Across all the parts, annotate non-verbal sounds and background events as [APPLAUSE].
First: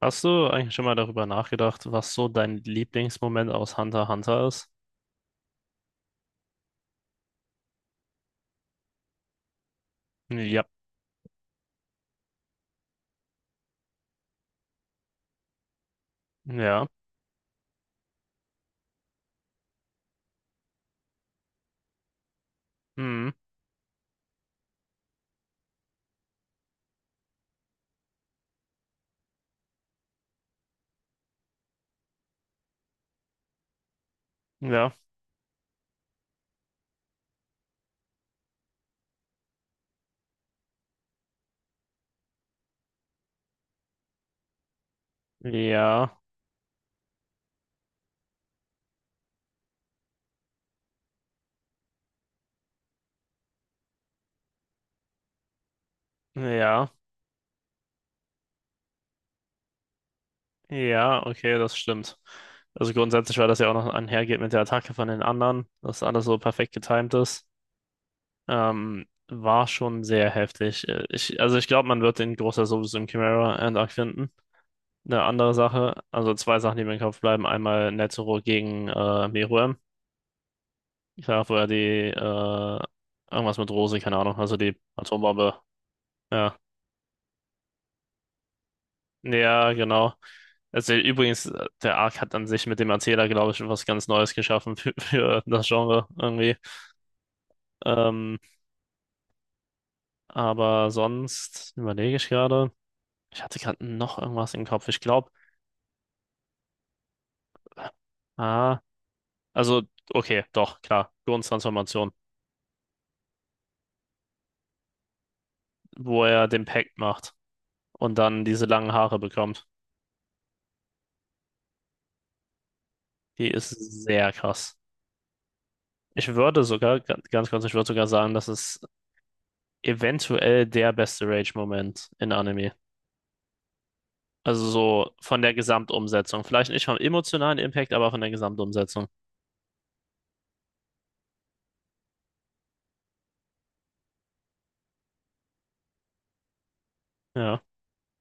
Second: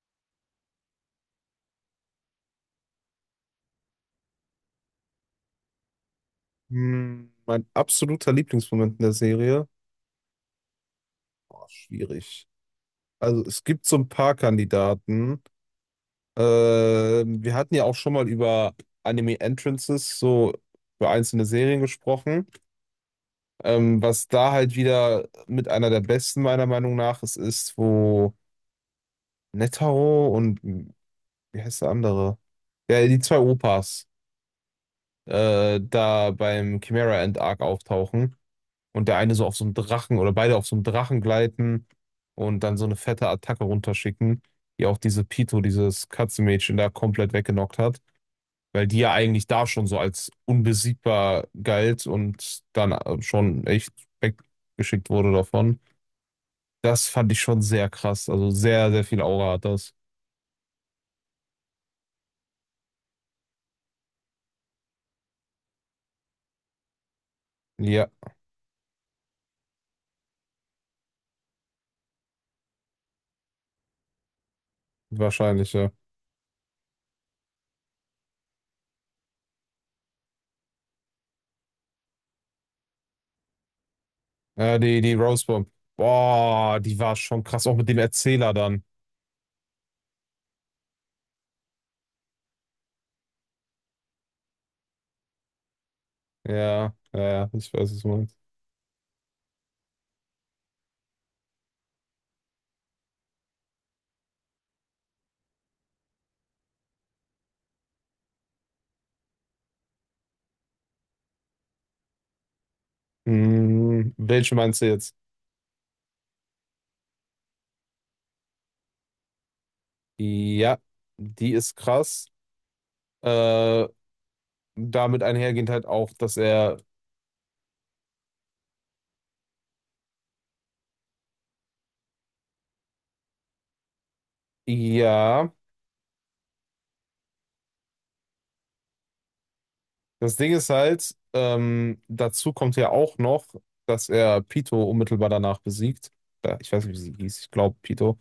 Hast du eigentlich schon mal darüber nachgedacht, was so dein Lieblingsmoment aus Hunter x Hunter ist? Mein absoluter Lieblingsmoment in der Serie? Ja, Boah, schwierig. Also es gibt so ein paar Kandidaten. ja, Wir hatten ja auch schon mal über Anime Entrances, so über einzelne Serien gesprochen. hm, Was da halt wieder mit einer der besten meiner Meinung nach ist, wo Netaro und wie heißt der andere? Ja, die zwei Opas ja, da beim Chimera End Arc auftauchen. Und der eine so auf so einem Drachen oder beide auf so einem Drachen gleiten und dann so eine fette Attacke runterschicken, die auch diese Pito, dieses ja, Katzenmädchen da komplett weggenockt hat, weil die ja eigentlich da schon so als unbesiegbar galt und dann schon echt weggeschickt wurde davon. ja, Das fand ich schon sehr krass. Also sehr, sehr viel Aura hat das. ja, okay, das stimmt. Also grundsätzlich, weil das ja auch noch einhergeht mit der Attacke von den anderen, dass alles so perfekt getimt ist, Ja, war schon sehr heftig. Also ich glaube, man wird den Großteil sowieso im Chimera Andark finden. Eine andere wahrscheinlich, ja. Sache, also zwei Sachen, die mir im Kopf bleiben. Einmal Netero gegen Meruem. Ich sag vorher irgendwas mit Rose, keine Ahnung, also Äh, die die, die Atombombe. Rosebomb. Ja. Boah, die war schon krass, auch mit dem Erzähler dann. Ja, genau. Also übrigens, der Arc hat an sich mit dem Erzähler, glaube ich, was ganz Neues geschaffen für, [LAUGHS] für das Genre irgendwie. Ja, ja, ja, ich weiß, was du meinst. Ähm, aber sonst überlege ich gerade. Ich hatte gerade noch irgendwas im Kopf. Ich glaube, ah, also, okay, doch, klar. Gourn-Transformation, Hm, welche meinst du jetzt? wo er den Pact macht und dann diese langen Haare bekommt. Ja, die ist krass. Die ist Äh, sehr krass. damit einhergehend halt auch, Ich dass würde er, sogar, ganz kurz, ich würde sogar sagen, das ist eventuell der beste Rage-Moment in Anime. Also so von ja, der Gesamtumsetzung. Vielleicht nicht vom emotionalen Impact, aber von der Gesamtumsetzung. das Ding ist halt, dazu kommt ja auch noch, dass er Pito unmittelbar danach besiegt. Ich weiß nicht, wie sie hieß, ich Ja, glaube Pito.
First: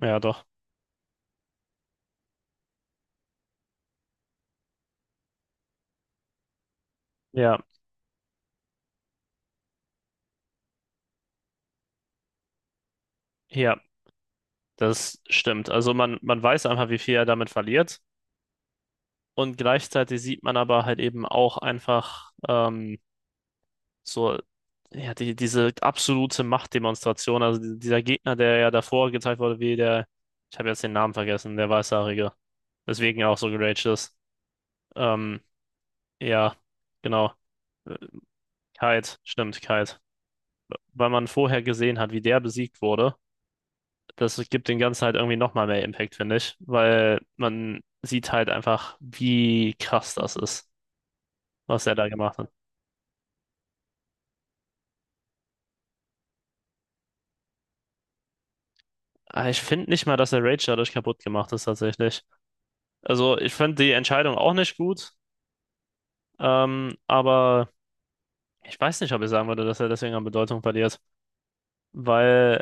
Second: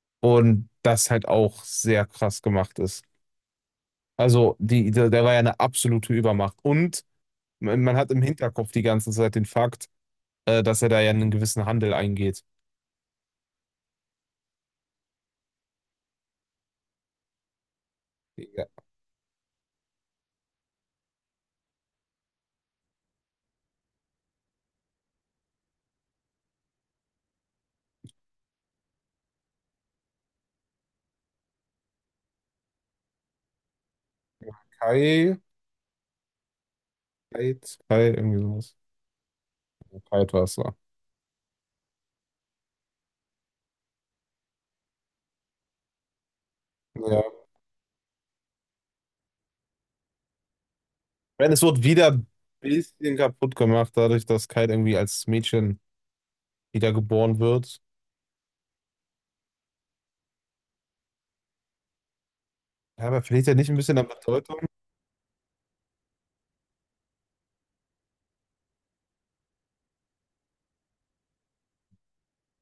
ja, doch. Und das halt auch sehr krass gemacht ist. Also, die, der, der war ja eine absolute Übermacht. Und Ja, man hat im Hinterkopf die ganze Zeit den Fakt, dass er da ja einen gewissen Handel eingeht. ja, das stimmt. Also man weiß einfach, wie viel er damit verliert. Ja, Und gleichzeitig sieht man aber halt eben auch einfach so, ja, diese absolute Machtdemonstration. Also dieser Gegner, der ja davor gezeigt wurde, wie der, ich habe jetzt den Namen vergessen, der Weißhaarige. Deswegen er auch so geraged ist. Kai. Ähm, ja, genau. Kai, Äh, Kai, irgendwie sowas. Kite, stimmt, Kite. Kite war es da. Weil man vorher gesehen hat, wie der besiegt wurde, das gibt den Ganzen halt irgendwie nochmal mehr Impact, finde ich. Weil Ja. man sieht halt einfach, wie krass das ist, Wenn es wird was er da wieder ein gemacht hat. bisschen kaputt gemacht, dadurch, dass Kite irgendwie als Mädchen wiedergeboren wird. Aber ich finde nicht mal, dass der Rage dadurch kaputt gemacht ist, tatsächlich. Ja, aber Also, verliert ich er nicht ein fand die bisschen an Entscheidung auch Bedeutung? nicht gut, aber ich weiß nicht, ob ich sagen würde, dass er deswegen an Bedeutung verliert. Weil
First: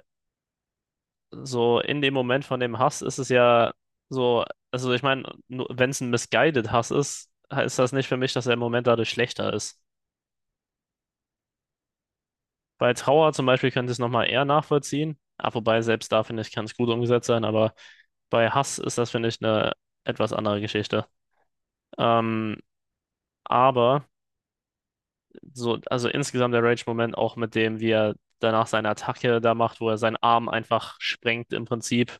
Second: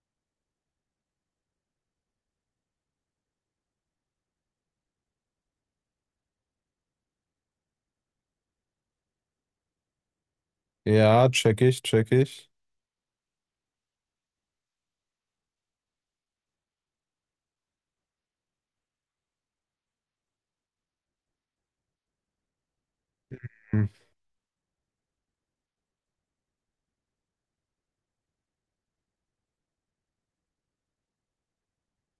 so in dem Moment von dem Hass ist es ja so, also ich meine, wenn es ein misguided Hass ist, heißt das nicht für mich, dass der Moment dadurch schlechter ist. Ja, check ich, check ich. Bei Trauer zum Beispiel könnte ich es nochmal eher nachvollziehen. Ah, wobei, selbst da finde ich, kann es gut umgesetzt sein, aber bei Hass ist das, finde ich, eine etwas andere Geschichte. Ähm, Hm. aber so, also insgesamt der Rage-Moment auch mit dem, wie er danach seine Attacke da macht, wo er seinen Arm einfach sprengt im Prinzip.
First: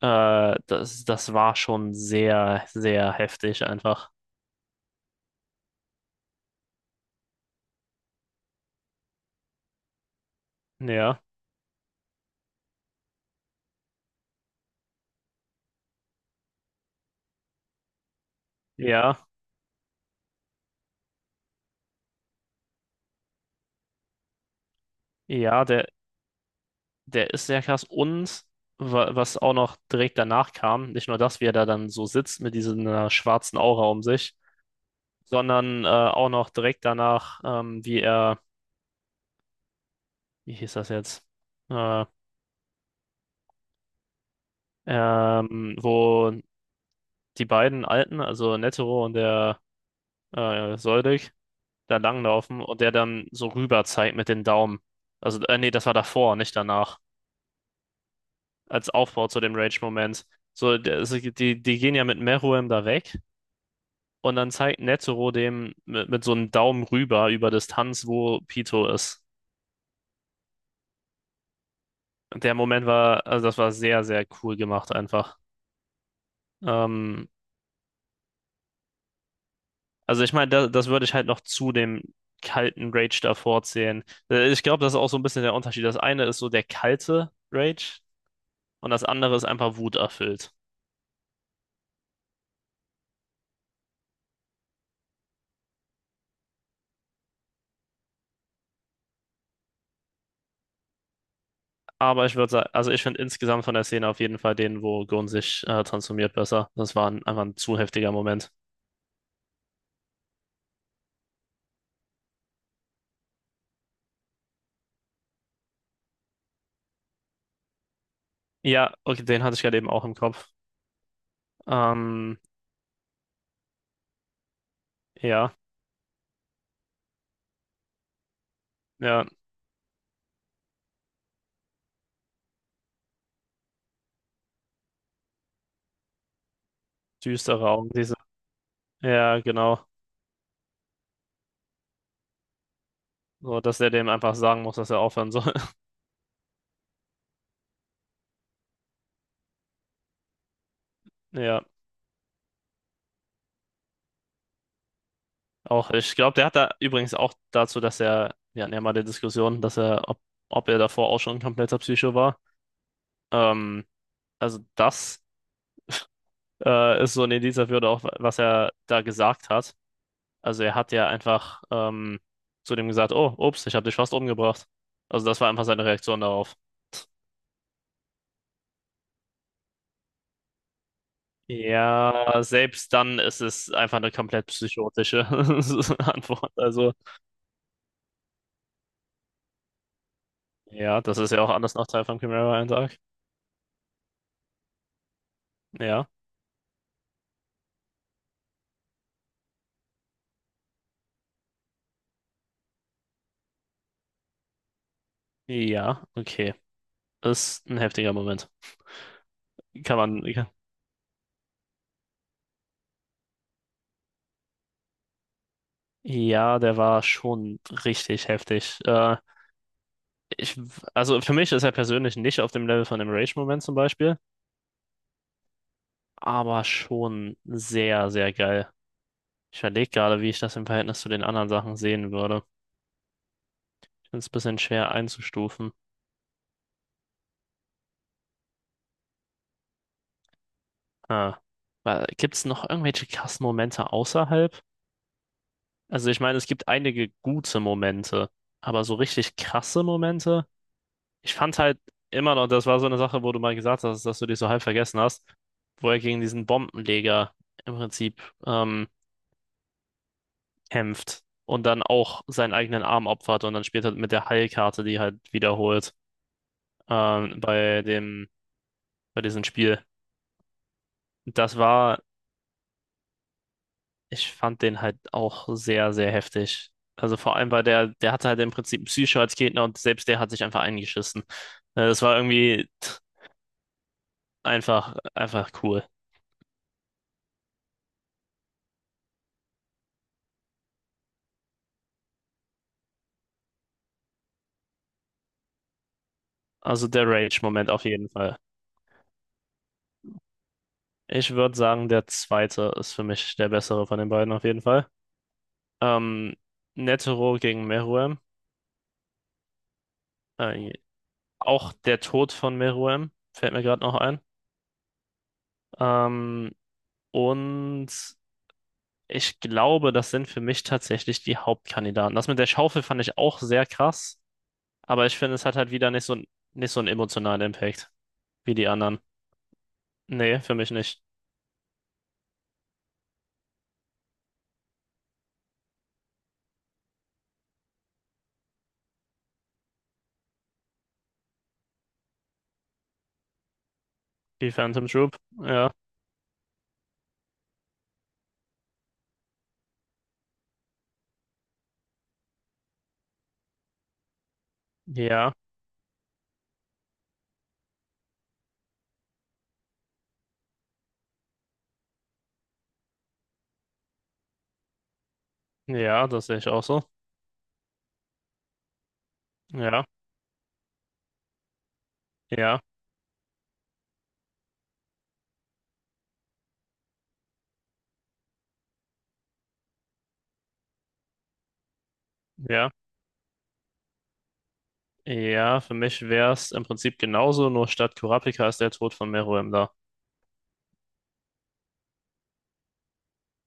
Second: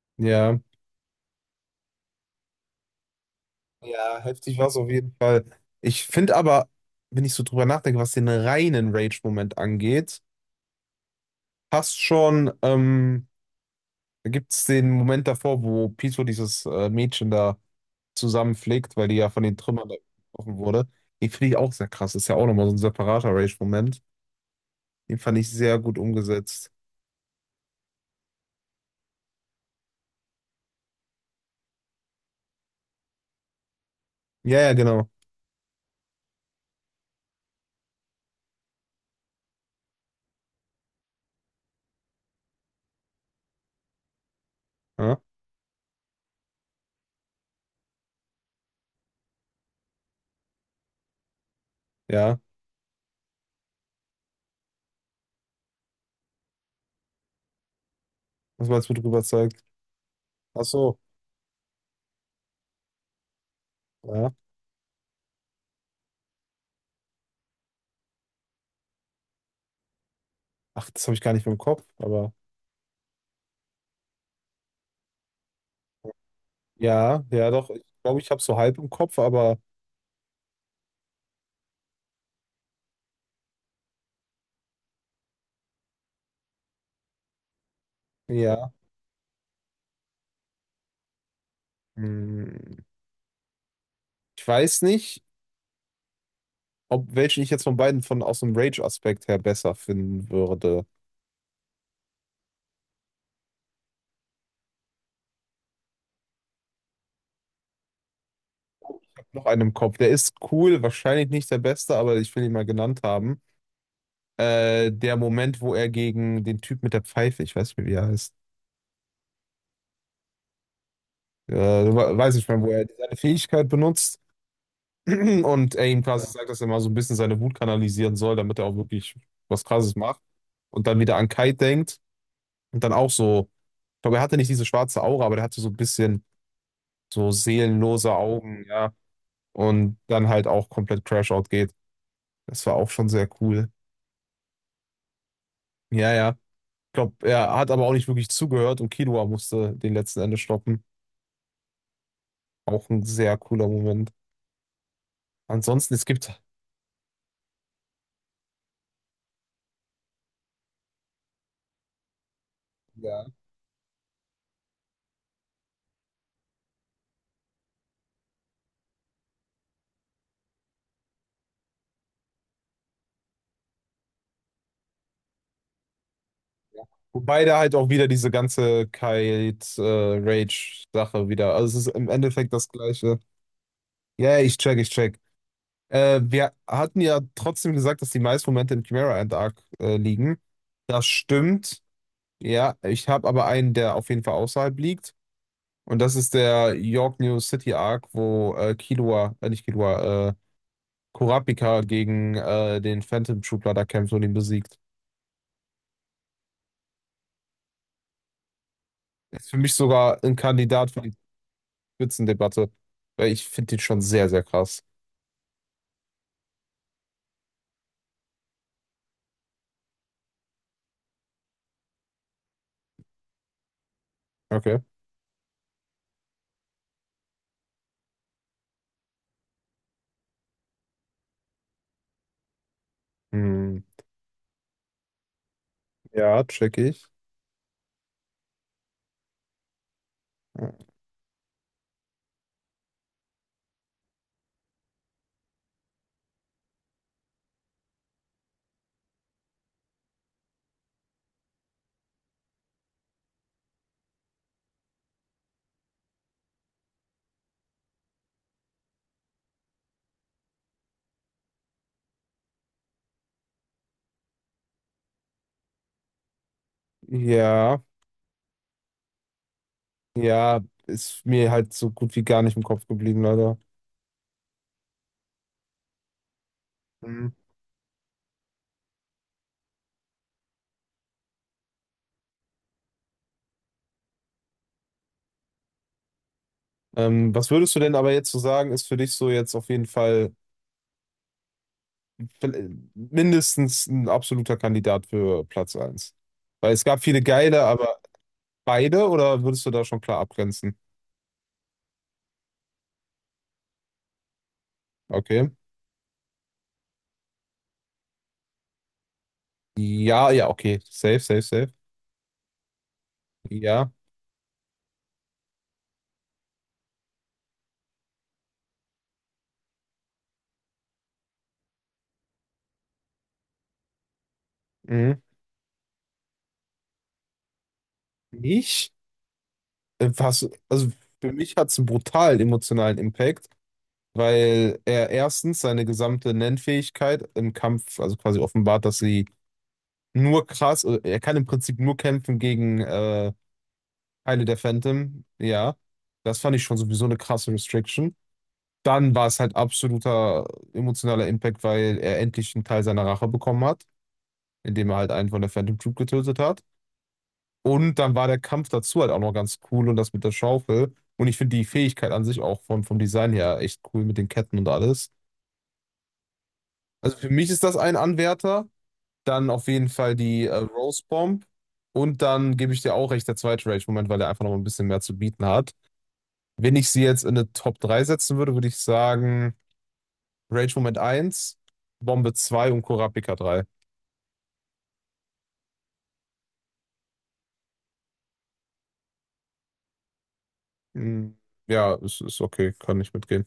Ja. Das war schon sehr, sehr heftig einfach. Ja, heftig war es auf jeden Fall. Ich finde aber, wenn ich so drüber nachdenke, was den reinen Rage-Moment angeht, Ja, passt schon, da gibt es den Moment davor, wo Pito dieses Mädchen da zusammenfliegt, weil die ja, ja von den Trümmern da getroffen wurde. Den finde ich auch sehr krass. Ist ja auch nochmal so ein separater Rage-Moment. Den fand ich ja, sehr gut umgesetzt. der ist sehr krass. Und was auch noch direkt danach kam, nicht nur das, wie er da dann so sitzt mit dieser schwarzen Aura um sich, Ja, ja, genau. sondern auch noch direkt danach, wie er, wie hieß das jetzt? Äh, Ja, Wo die beiden Alten, also Netero und der Soldig, da ja. langlaufen und der dann so rüber zeigt mit den Daumen. Also, nee, das war davor, nicht danach. Das war jetzt Als gut Aufbau zu dem rüberzeigt. Rage-Moment. Ach So, so, der, die gehen ja mit Meruem da weg ja. und dann zeigt Netero dem mit so einem Daumen rüber über Distanz, wo Pito ist. Ach, das habe ich gar nicht mehr im Kopf, aber Der Moment war, also das war sehr, sehr cool gemacht einfach. ja, Ähm, ja, doch. Ich glaube, ich habe so halb im Kopf, aber also ich meine, das würde ich halt noch zu dem kalten Rage davor zählen. Ich glaube, das ist auch so ein bisschen der Unterschied. Das eine ist so der kalte Rage ja. und das andere ist einfach wuterfüllt. Hm. Ich weiß nicht, ob welchen ich jetzt von beiden von aus dem Rage-Aspekt her besser finden würde. Aber ich würde sagen, also ich finde insgesamt von der Szene auf jeden Fall den, wo Gon sich transformiert, besser. Das war einfach ein zu heftiger Moment. Noch einen im Kopf. Der ist cool, wahrscheinlich nicht der beste, aber ich will ihn mal genannt haben. Der Moment, wo er gegen den Typ mit der Pfeife, ich weiß nicht mehr, wie er heißt, Ja, okay, den hatte ich gerade eben auch im Kopf. Weiß Ähm, nicht mehr, wo er seine Fähigkeit benutzt [CLEARS THROAT] ja, und er ihm quasi Ja. sagt, dass er mal so ein bisschen seine Wut kanalisieren soll, damit er auch wirklich ja, was Krasses macht und dann wieder an Kai denkt und dann auch so, ich glaube, er hatte nicht diese schwarze Aura, aber der hatte so ein bisschen so düstere Augen, seelenlose diese. Augen, ja, Ja, genau. und dann halt auch komplett Crash-Out geht. Das war auch schon sehr So, cool. dass er dem einfach sagen muss, dass er aufhören soll. [LAUGHS] Ja, ja. Ich glaube, er hat aber auch nicht wirklich zugehört und Killua musste den letzten Ende stoppen. Ja, Auch ein sehr cooler Moment. auch. Ansonsten, es Ich glaube, gibt, der hat da übrigens auch dazu, dass er, wir hatten ja mal die Diskussion, dass ob, ob er davor auch schon ein kompletter Psycho war. ja. Ähm, also das ist so ein Indiz dafür, oder auch was er da gesagt hat. Also er hat ja einfach zu dem gesagt, oh, ups, ich habe dich fast umgebracht. Also das war einfach seine Reaktion darauf. Wobei da halt auch wieder diese ganze Kite-Rage-Sache wieder. Also es ist im Ja, Endeffekt das selbst Gleiche. dann ist es einfach eine Ja, yeah, komplett ich check, ich check. psychotische [LAUGHS] Antwort. Wir Also hatten ja trotzdem gesagt, dass die meisten Momente im Chimera Ant Arc liegen. ja, Das das ist ja auch anders stimmt. nach Teil von Ja, Chimera-Eintrag. ich habe aber einen, der auf jeden Fall außerhalb liegt. Und Ja, das ist der York New City Arc, wo Killua, nicht Killua, Kurapika gegen den Phantom Troopler da kämpft und ihn besiegt. ja, okay. Ist ein heftiger Moment. Ist für mich Kann sogar man, ein Kandidat für die Spitzendebatte, weil ich finde ihn schon sehr, sehr krass. ja, der war schon richtig heftig. Ich, also für mich ist er persönlich nicht auf dem Level von dem Rage-Moment zum Beispiel, Okay. aber schon sehr, sehr geil. Ich überlege gerade, wie ich das im Verhältnis zu den anderen Sachen sehen würde. Hm. Ich finde es ein bisschen schwer einzustufen. Ja, check ich. Ah. Gibt es noch irgendwelche krassen Momente außerhalb? Also ich meine, es gibt einige gute Momente, aber so richtig krasse Momente? Ich fand halt immer noch, das war so eine Sache, wo du mal gesagt hast, dass du dich so halb vergessen hast, wo er gegen diesen Bombenleger im Prinzip kämpft und dann auch seinen eigenen Arm opfert und dann spielt er mit der Heilkarte, die halt wiederholt Ja, bei dem, bei diesem Spiel. ja, ist mir Das halt so war, gut wie gar nicht im Kopf geblieben, leider. ich fand den halt auch sehr, sehr heftig. Also Mhm. vor allem, weil der hatte halt im Prinzip Psycho als Gegner und selbst der hat sich einfach eingeschissen. Das war irgendwie tch, einfach, einfach cool. Was würdest du denn aber jetzt so sagen, ist für dich so jetzt auf jeden Fall mindestens ein absoluter Kandidat für Platz 1? Weil es Also gab der viele geile, Rage-Moment auf aber jeden Fall. beide oder würdest du da schon klar abgrenzen? Ich würde sagen, der zweite ist für mich der bessere von den beiden auf jeden Fall. Okay. Ähm, Netero gegen Meruem. Ja, ja, Äh, okay. Safe, safe, safe. auch der Tod von Meruem fällt mir gerade Ja. noch ein. Ähm, und Ich glaube, das sind für mich tatsächlich die Hauptkandidaten. Das mit der Schaufel fand ich auch sehr krass, aber ich Mhm. finde, es hat halt wieder nicht so, nicht so einen emotionalen Impact wie die Nicht? anderen. Nee, Was, für mich also nicht. für mich hat es einen brutalen emotionalen Impact, weil er erstens seine gesamte Nennfähigkeit im Kampf, also quasi offenbart, dass sie nur krass, er kann im Prinzip nur kämpfen gegen Teile Die der Phantom Troop, Phantom, ja, ja. Das fand ich schon sowieso eine krasse Restriction. Dann war es halt absoluter emotionaler Impact, weil er endlich einen Teil seiner Rache bekommen hat, indem er halt einen ja, von der Phantom Troop getötet hat. Und dann war der Kampf dazu halt auch noch ganz cool und das mit der Schaufel. Und ich finde die Fähigkeit an sich auch vom, vom Design her echt cool mit den Ketten und alles. ja, das sehe ich auch so. Also für mich ist das ein Anwärter. Dann auf Ja, jeden Fall die Rose Bomb. Und dann ja, gebe ich dir auch recht, der zweite Rage-Moment, weil er einfach noch ein bisschen mehr zu bieten hat. Wenn ich sie jetzt in eine Top 3 setzen würde, würde ich sagen Rage-Moment eins, Bombe ja, zwei und Kurapika drei. ja, für mich wäre es im Prinzip genauso, nur statt Kurapika ist der Tod von Meruem da. Hm, ja, ist okay, kann ich mitgehen.